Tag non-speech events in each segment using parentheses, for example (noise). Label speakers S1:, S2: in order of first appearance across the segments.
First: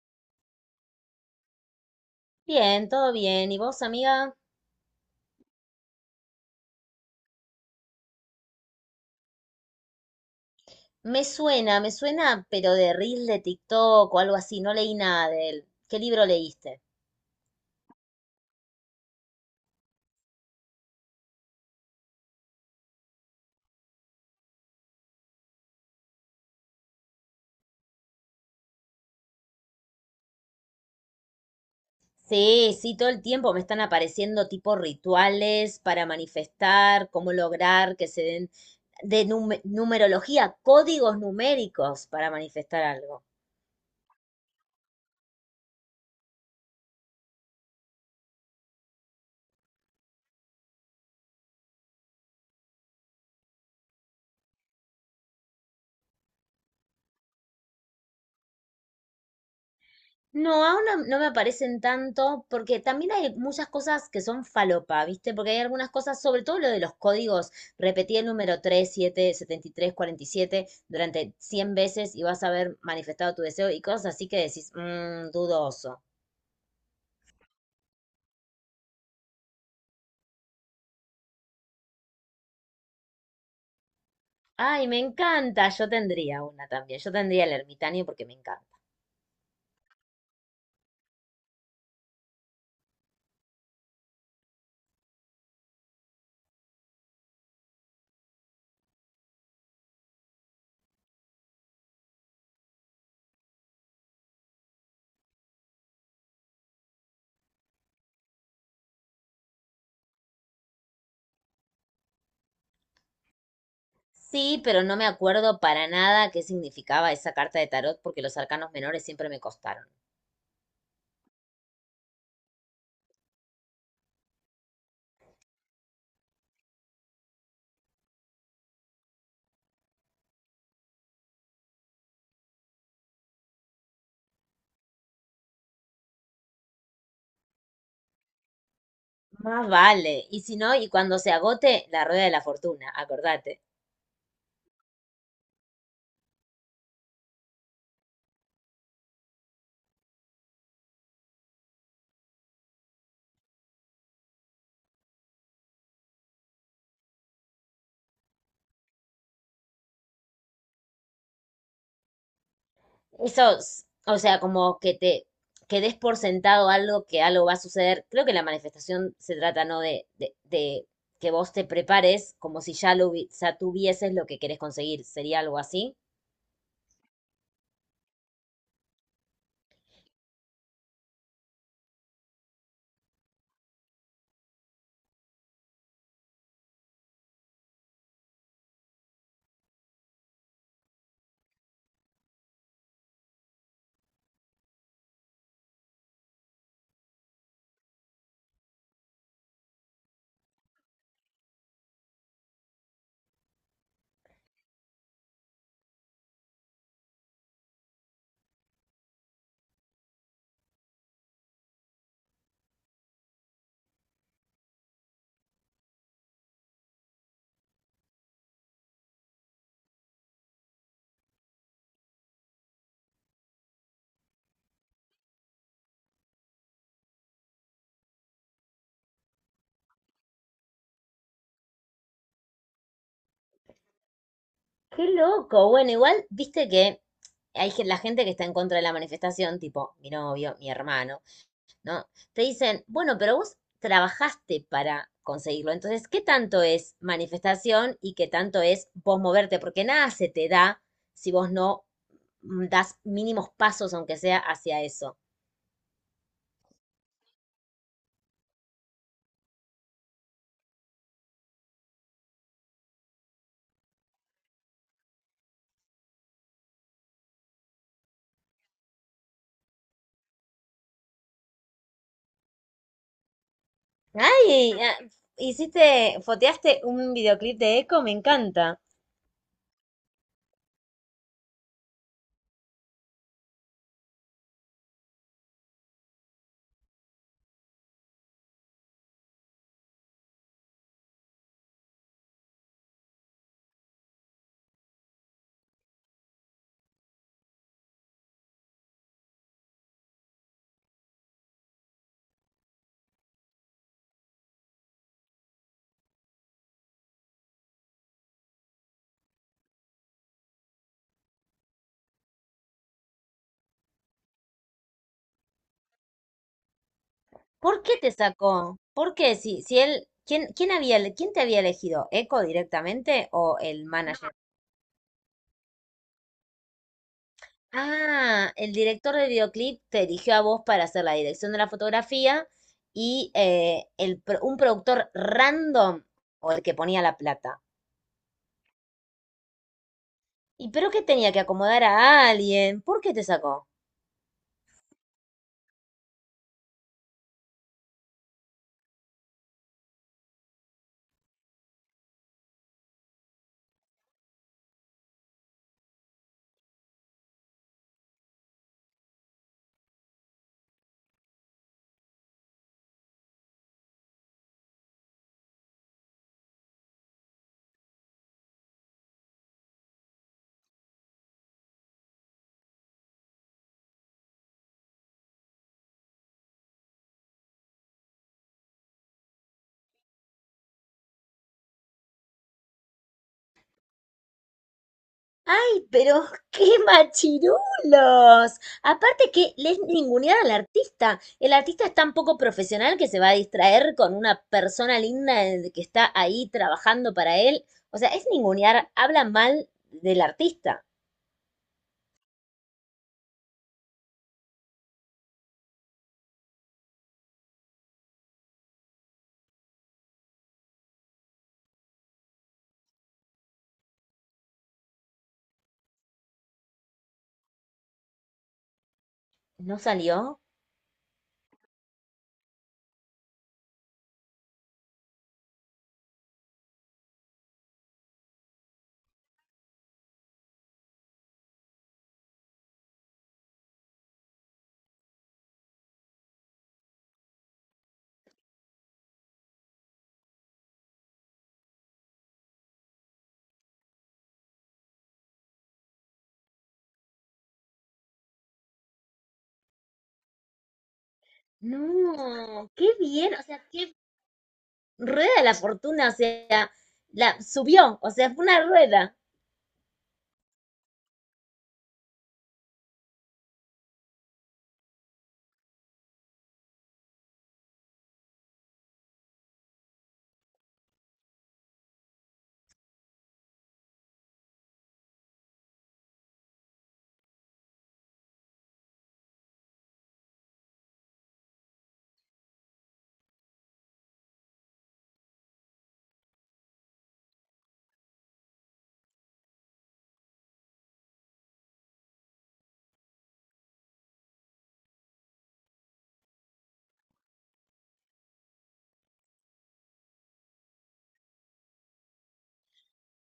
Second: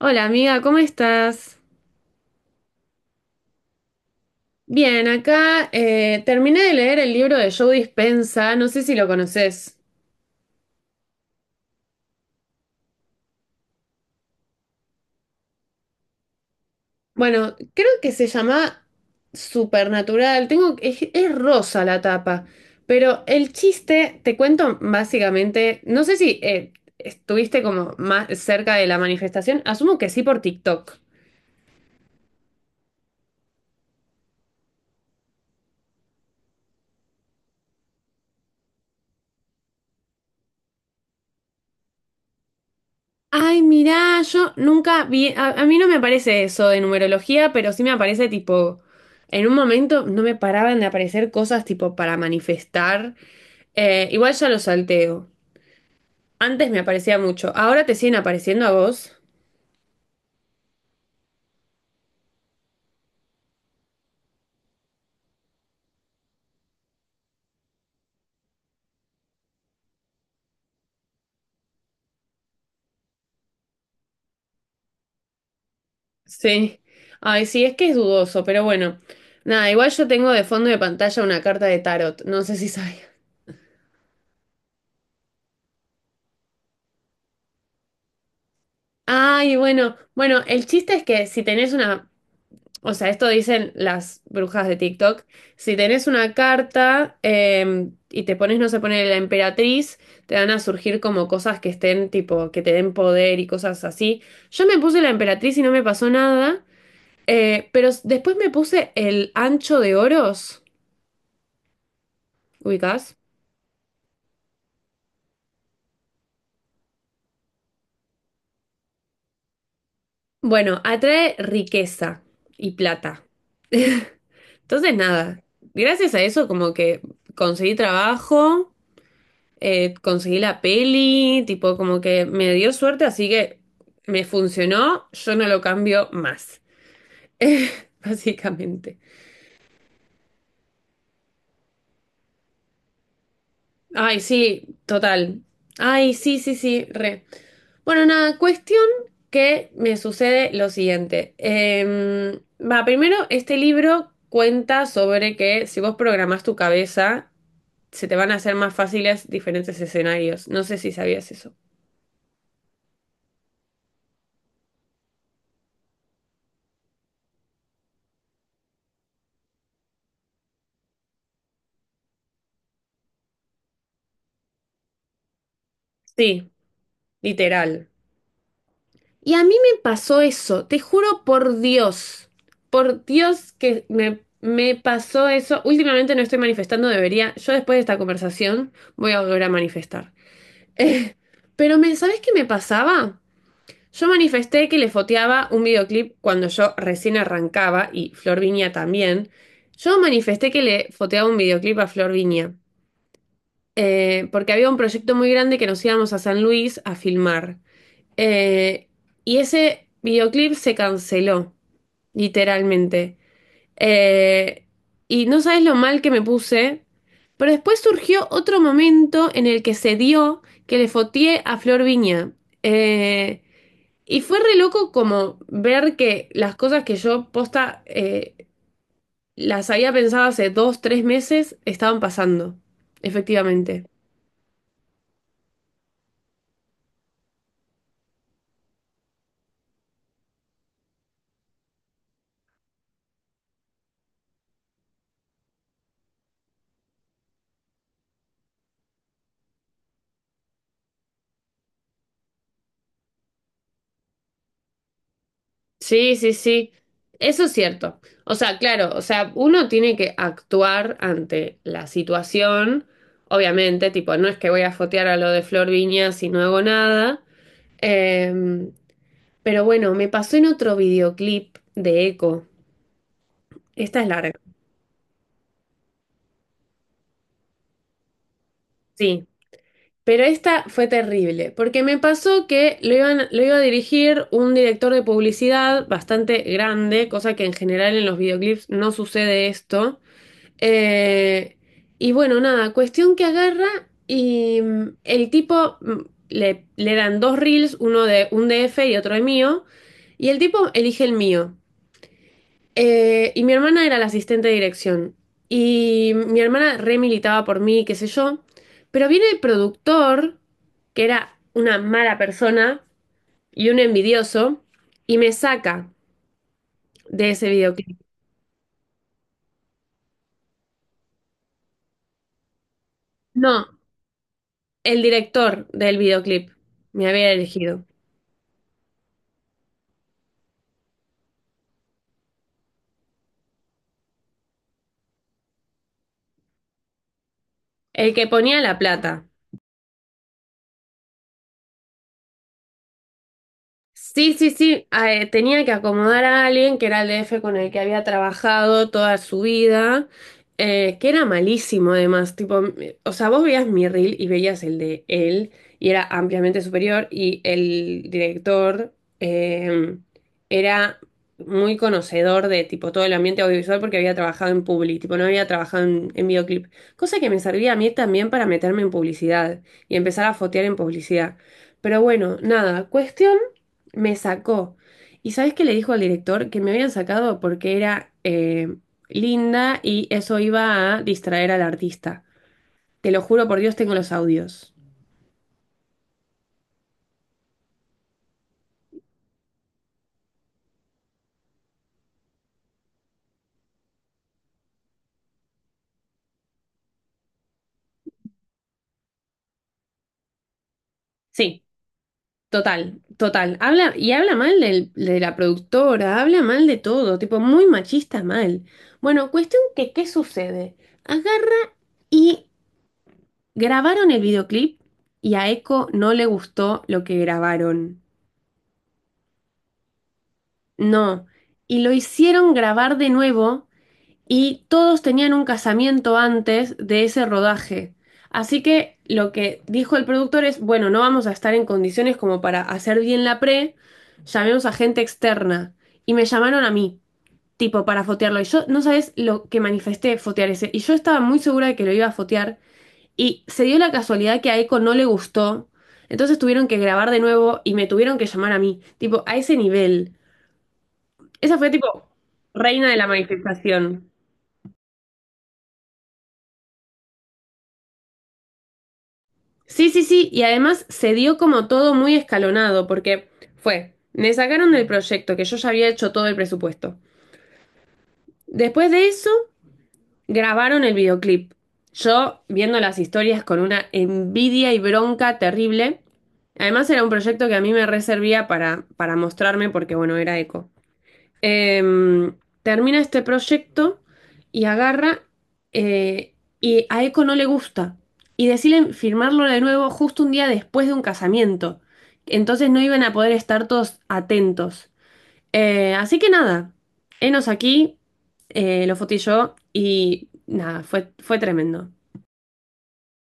S1: Hola amiga, ¿cómo estás?
S2: Bien, todo bien. ¿Y vos, amiga?
S1: Bien, acá terminé de leer el libro de Joe Dispensa, no sé si lo conoces.
S2: Me suena, pero de Reels de TikTok o algo así. No leí nada de él. ¿Qué libro leíste?
S1: Bueno, creo que se llama Supernatural, tengo, es rosa la tapa, pero el chiste, te cuento básicamente, no sé si, estuviste como más cerca de la manifestación, asumo que sí por TikTok.
S2: Sí, sí, todo el tiempo me están apareciendo tipo rituales para manifestar, cómo lograr que se den de numerología, códigos numéricos para manifestar algo.
S1: Ay, mirá, yo nunca vi, a mí no me aparece eso de numerología, pero sí me aparece tipo, en un momento no me paraban de aparecer cosas tipo para manifestar. Igual ya lo salteo. Antes me aparecía mucho, ahora te siguen apareciendo a vos.
S2: No, aún no, no me aparecen tanto, porque también hay muchas cosas que son falopa, ¿viste? Porque hay algunas cosas, sobre todo lo de los códigos, repetí el número tres siete setenta y tres cuarenta y siete durante 100 veces y vas a haber manifestado tu deseo y cosas así que decís, dudoso.
S1: Sí. Ay, sí, es que es dudoso, pero bueno. Nada, igual yo tengo de fondo de pantalla una carta de tarot, no sé si sabía.
S2: Ay, me encanta, yo tendría una también, yo tendría el ermitaño porque me encanta.
S1: Ay, bueno, bueno, el chiste es que si tenés una. O sea, esto dicen las brujas de TikTok. Si tenés una carta y te pones, no, se pone la emperatriz, te van a surgir como cosas que estén, tipo, que te den poder y cosas así. Yo me puse la emperatriz y no me pasó nada, pero después me puse el ancho de oros, ubicás.
S2: Sí, pero no me acuerdo para nada qué significaba esa carta de tarot porque los arcanos menores siempre me costaron.
S1: Bueno, atrae riqueza y plata. Entonces, nada, gracias a eso como que conseguí trabajo. Conseguí la peli, tipo como que me dio suerte, así que me funcionó, yo no lo cambio más, (laughs) básicamente.
S2: Más vale. Y si no, y cuando se agote, la rueda de la fortuna, acordate.
S1: Ay, sí, total. Ay, sí, sí, sí, re. Bueno, nada, cuestión que me sucede lo siguiente. Primero, este libro cuenta sobre que si vos programás tu cabeza, se te van a hacer más fáciles diferentes escenarios. No sé si sabías eso.
S2: Eso, o sea, como que te que des por sentado algo, que algo va a suceder. Creo que la manifestación se trata, ¿no? De que vos te prepares como si ya tuvieses lo que querés conseguir. Sería algo así.
S1: Sí, literal. Y a mí me pasó eso, te juro por Dios que me pasó eso. Últimamente no estoy manifestando, debería, yo después de esta conversación voy a volver a manifestar. (laughs) Eh, pero me, ¿sabes qué me pasaba? Yo manifesté que le foteaba un videoclip cuando yo recién arrancaba y Flor Viña también. Yo manifesté que le foteaba un videoclip a Flor Viña, porque había un proyecto muy grande que nos íbamos a San Luis a filmar. Eh, y ese videoclip se canceló, literalmente. Eh, y no sabes lo mal que me puse, pero después surgió otro momento en el que se dio que le fotié a Flor Viña. Eh, y fue re loco como ver que las cosas que yo posta las había pensado hace dos, tres meses estaban pasando, efectivamente.
S2: Qué loco. Bueno, igual, viste que hay la gente que está en contra de la manifestación, tipo mi novio, mi hermano. ¿No? Te dicen, bueno, pero vos trabajaste para conseguirlo. Entonces, ¿qué tanto es manifestación y qué tanto es vos moverte? Porque nada se te da si vos no das mínimos pasos, aunque sea hacia eso.
S1: Sí, sí, sí. Eso es cierto. O sea, claro, o sea, uno tiene que actuar ante la situación, obviamente, tipo, no es que voy a fotear a lo de Flor Viña si no hago nada. Em, pero bueno, me pasó en otro videoclip de Eco. Esta es larga,
S2: Ay, ah, hiciste, foteaste un videoclip de Eco, me encanta.
S1: sí. Pero esta fue terrible, porque me pasó que lo iban, lo iba a dirigir un director de publicidad bastante grande, cosa que en general en los videoclips no sucede esto. Eh, y bueno, nada, cuestión que agarra y el tipo le dan dos reels, uno de un DF y otro de mío, y el tipo elige el mío. Y mi hermana era la asistente de dirección. Y mi hermana re militaba por mí, qué sé yo. Pero viene el productor, que era una mala persona y un envidioso, y me saca de ese
S2: ¿Por qué
S1: videoclip.
S2: te sacó? ¿Por qué? Si, si él, ¿quién, quién había, quién te había elegido? ¿Eco directamente o
S1: No,
S2: el manager?
S1: el director del videoclip me había elegido.
S2: Ah, el director del videoclip te eligió a vos para hacer la dirección de la fotografía y un productor random o el que ponía la plata.
S1: El que ponía la plata.
S2: ¿Y pero que tenía que acomodar a alguien? ¿Por qué te sacó?
S1: Sí, sí, sí, ah, tenía que acomodar a alguien que era el DF con el que había trabajado toda su vida, que era malísimo además, tipo, o sea, vos veías mi reel y veías el de él y era ampliamente superior y el director eh, era muy conocedor de tipo todo el ambiente audiovisual porque había trabajado en publi, tipo no había trabajado en videoclip, cosa que me servía a mí también para meterme en publicidad y empezar a fotear en publicidad. Pero bueno, nada, cuestión. Me sacó. ¿Y sabes qué le dijo al director? Que me habían sacado porque era linda y eso iba a distraer al artista. Te lo juro por Dios, tengo los audios.
S2: ¡Ay, pero (laughs) qué machirulos! Aparte que les ningunear al artista. El artista es tan poco profesional que se va a distraer con una persona linda que está ahí trabajando para él. O sea, es ningunear, habla mal del artista.
S1: Sí, total, total. Habla, y habla mal del, de la productora, habla mal de todo, tipo muy machista mal. Bueno, cuestión que, ¿qué sucede? Agarra y grabaron el videoclip y a Eco no le gustó lo que grabaron.
S2: ¿No salió?
S1: No. Y lo hicieron grabar de nuevo. Y todos tenían un casamiento antes de ese rodaje. Así que lo que dijo el productor es, bueno, no vamos a estar en condiciones como para hacer bien la pre, llamemos a gente externa. Y me llamaron a mí, tipo, para fotearlo. Y yo, no sabes lo que manifesté fotear ese. Y yo estaba muy segura de que lo iba a fotear. Y se dio la casualidad que a Eco no le gustó. Entonces tuvieron que grabar de nuevo y me tuvieron que llamar a mí. Tipo, a ese nivel. Esa fue tipo
S2: No,
S1: reina
S2: qué
S1: de la
S2: bien, o sea, qué
S1: manifestación.
S2: rueda de la fortuna, o sea, la subió, o sea, fue una rueda.
S1: Sí, sí, sí, y además se dio como todo muy escalonado, porque fue, me sacaron del proyecto, que yo ya había hecho todo el presupuesto. Después de eso, grabaron el videoclip. Yo viendo las historias con una envidia y bronca terrible. Además era un proyecto que a mí me reservía para mostrarme porque, bueno, era eco. Em, Termina este proyecto y agarra eh, y a Eco no le gusta y deciden firmarlo de nuevo justo un día después de un casamiento. Entonces no iban a poder estar todos atentos. Así que nada, enos aquí, lo fotí yo y nada, fue, fue tremendo.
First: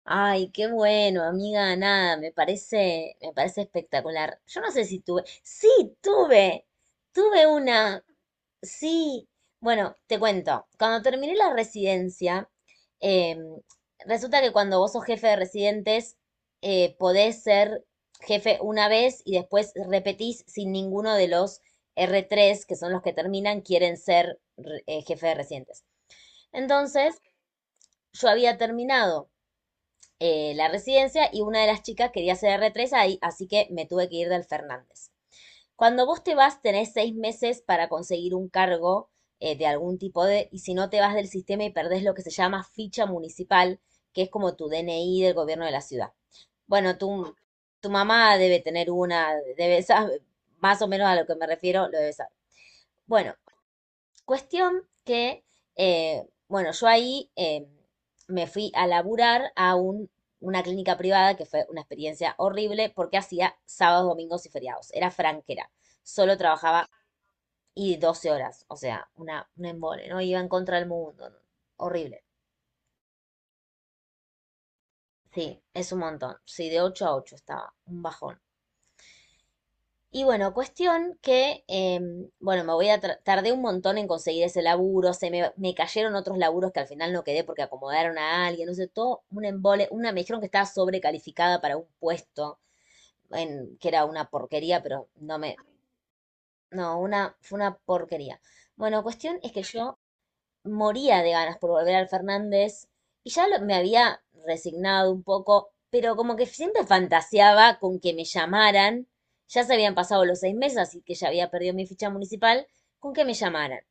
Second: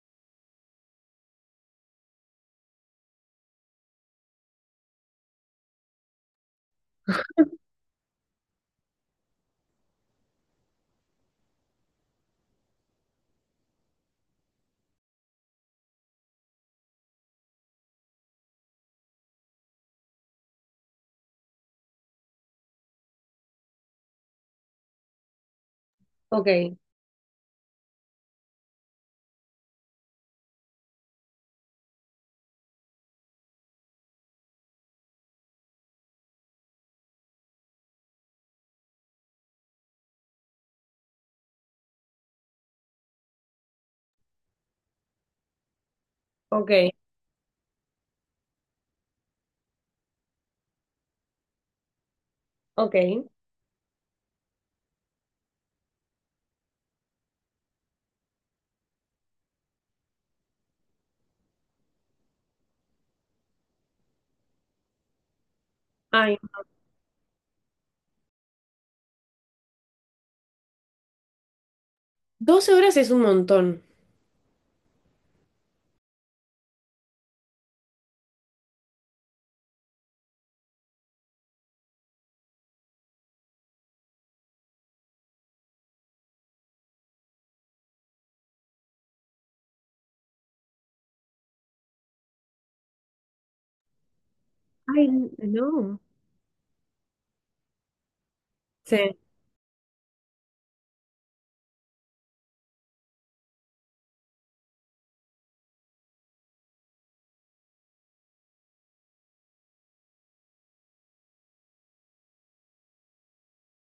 S2: Ay, qué bueno, amiga, nada, me parece espectacular. Yo no sé si tuve, sí, tuve, tuve una, sí, bueno, te cuento. Cuando terminé la residencia, em, resulta que cuando vos sos jefe de residentes, podés ser jefe una vez y después repetís si ninguno de los R3 que son los que terminan, quieren ser jefe de residentes.
S1: Ok,
S2: Entonces, yo había terminado la residencia y una de las chicas quería ser R3 ahí, así que me tuve que ir del Fernández. Cuando vos te vas, tenés 6 meses para conseguir un cargo de algún tipo de, y si no te vas del sistema y perdés lo que se llama ficha municipal, que es como tu DNI del gobierno de la ciudad.
S1: ok,
S2: Bueno, tu mamá debe tener una, debe saber, más o menos a lo que me refiero, lo debe saber.
S1: ok.
S2: Bueno, cuestión que, bueno, yo ahí me fui a laburar a una clínica privada que fue una experiencia horrible porque hacía sábados, domingos y feriados. Era franquera. Solo
S1: Ay,
S2: trabajaba y 12 horas. O sea, un embole, ¿no? Iba en contra del mundo. ¿No? Horrible.
S1: 12 horas es un montón.
S2: Sí, es un montón. Sí, de 8 a 8 estaba. Un bajón. Y bueno, cuestión que, bueno, me voy a tra- tardé un montón en conseguir ese laburo, se me cayeron otros laburos que al final no quedé porque acomodaron a alguien, no sé, todo un embole, una me dijeron que estaba sobrecalificada para un puesto, en, que era una porquería, pero
S1: Ay,
S2: no me,
S1: no.
S2: no, una, fue una porquería. Bueno,
S1: Sí.
S2: cuestión es que yo moría de ganas por volver al Fernández y me había resignado un poco, pero como que siempre fantaseaba con que me llamaran, ya se habían pasado los 6 meses, así que ya había perdido mi ficha municipal, con que me llamaran.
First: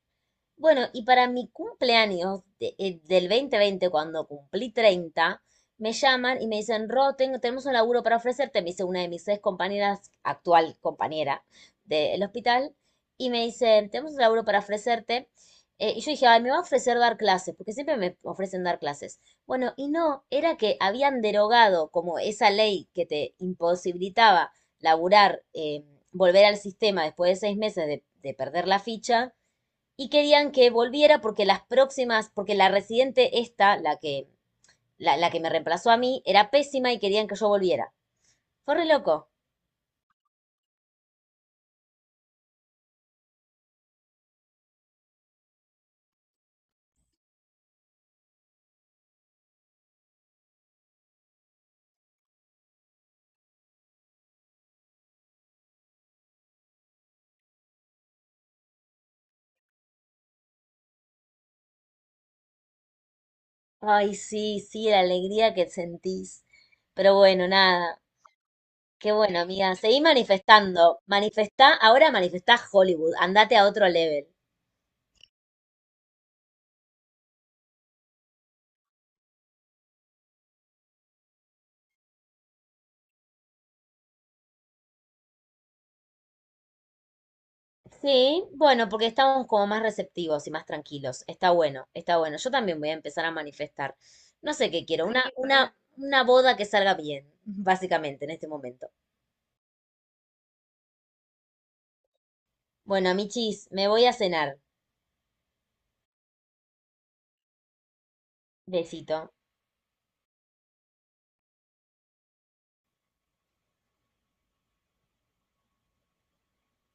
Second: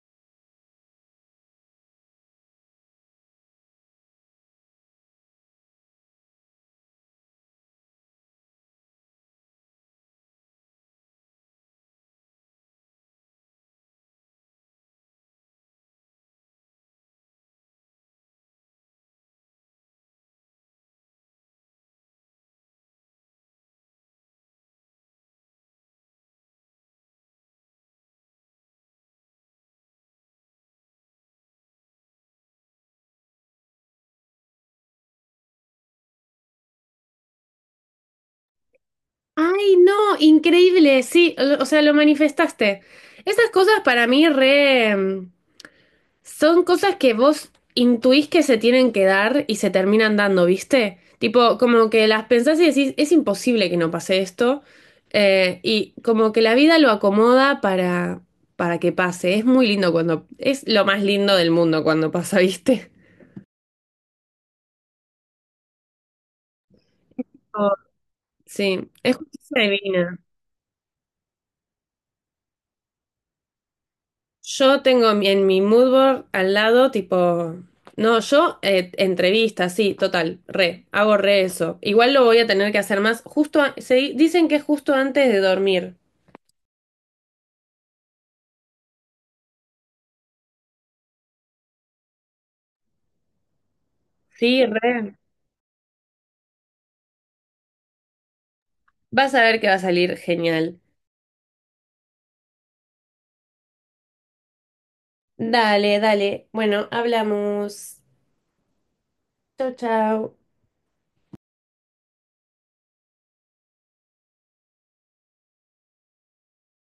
S2: Bueno, y para mi cumpleaños del 2020, cuando cumplí 30, me llaman y me dicen, Ro, tenemos un laburo para ofrecerte, me dice una de mis ex compañeras, actual compañera del hospital, y me dicen, tenemos un laburo para ofrecerte. Y yo dije, ay, me va a ofrecer dar clases, porque siempre me ofrecen dar clases. Bueno, y no, era que habían derogado como esa ley que te imposibilitaba laburar, volver al sistema después de 6 meses de perder la ficha y querían que volviera porque las próximas, porque la residente esta, la que, la que me reemplazó a mí, era pésima y querían que yo volviera. Fue re loco.
S1: Ay, no, increíble, sí, lo, o sea, lo manifestaste. Esas cosas para mí re son cosas que vos intuís que se tienen que dar y se terminan dando, ¿viste? Tipo, como que las pensás y decís, es imposible que no pase esto. Y como que la vida lo acomoda para que pase. Es muy lindo cuando, es lo más lindo del mundo cuando pasa, (laughs) ¿viste?
S2: Ay, sí, sí, la alegría que sentís. Pero bueno,
S1: Oh,
S2: nada.
S1: sí,
S2: Qué
S1: es
S2: bueno,
S1: justicia
S2: amiga. Seguí
S1: divina.
S2: manifestando. Manifestá, ahora manifestá Hollywood. Andate a otro level.
S1: Yo tengo mi, en mi mood board al lado, tipo, no, yo entrevista, sí, total, re, hago re eso. Igual lo voy a tener que hacer más, justo, dicen que es justo antes de dormir.
S2: Sí, bueno, porque estamos como más receptivos y más tranquilos. Está bueno, está bueno. Yo también voy a empezar a manifestar. No
S1: Sí,
S2: sé qué quiero,
S1: re.
S2: una boda que salga bien, básicamente, en este momento.
S1: Vas a ver que va a salir genial.
S2: Bueno, michis, me voy a cenar.
S1: Dale, dale. Bueno, hablamos.
S2: Besito.
S1: Chau, chau.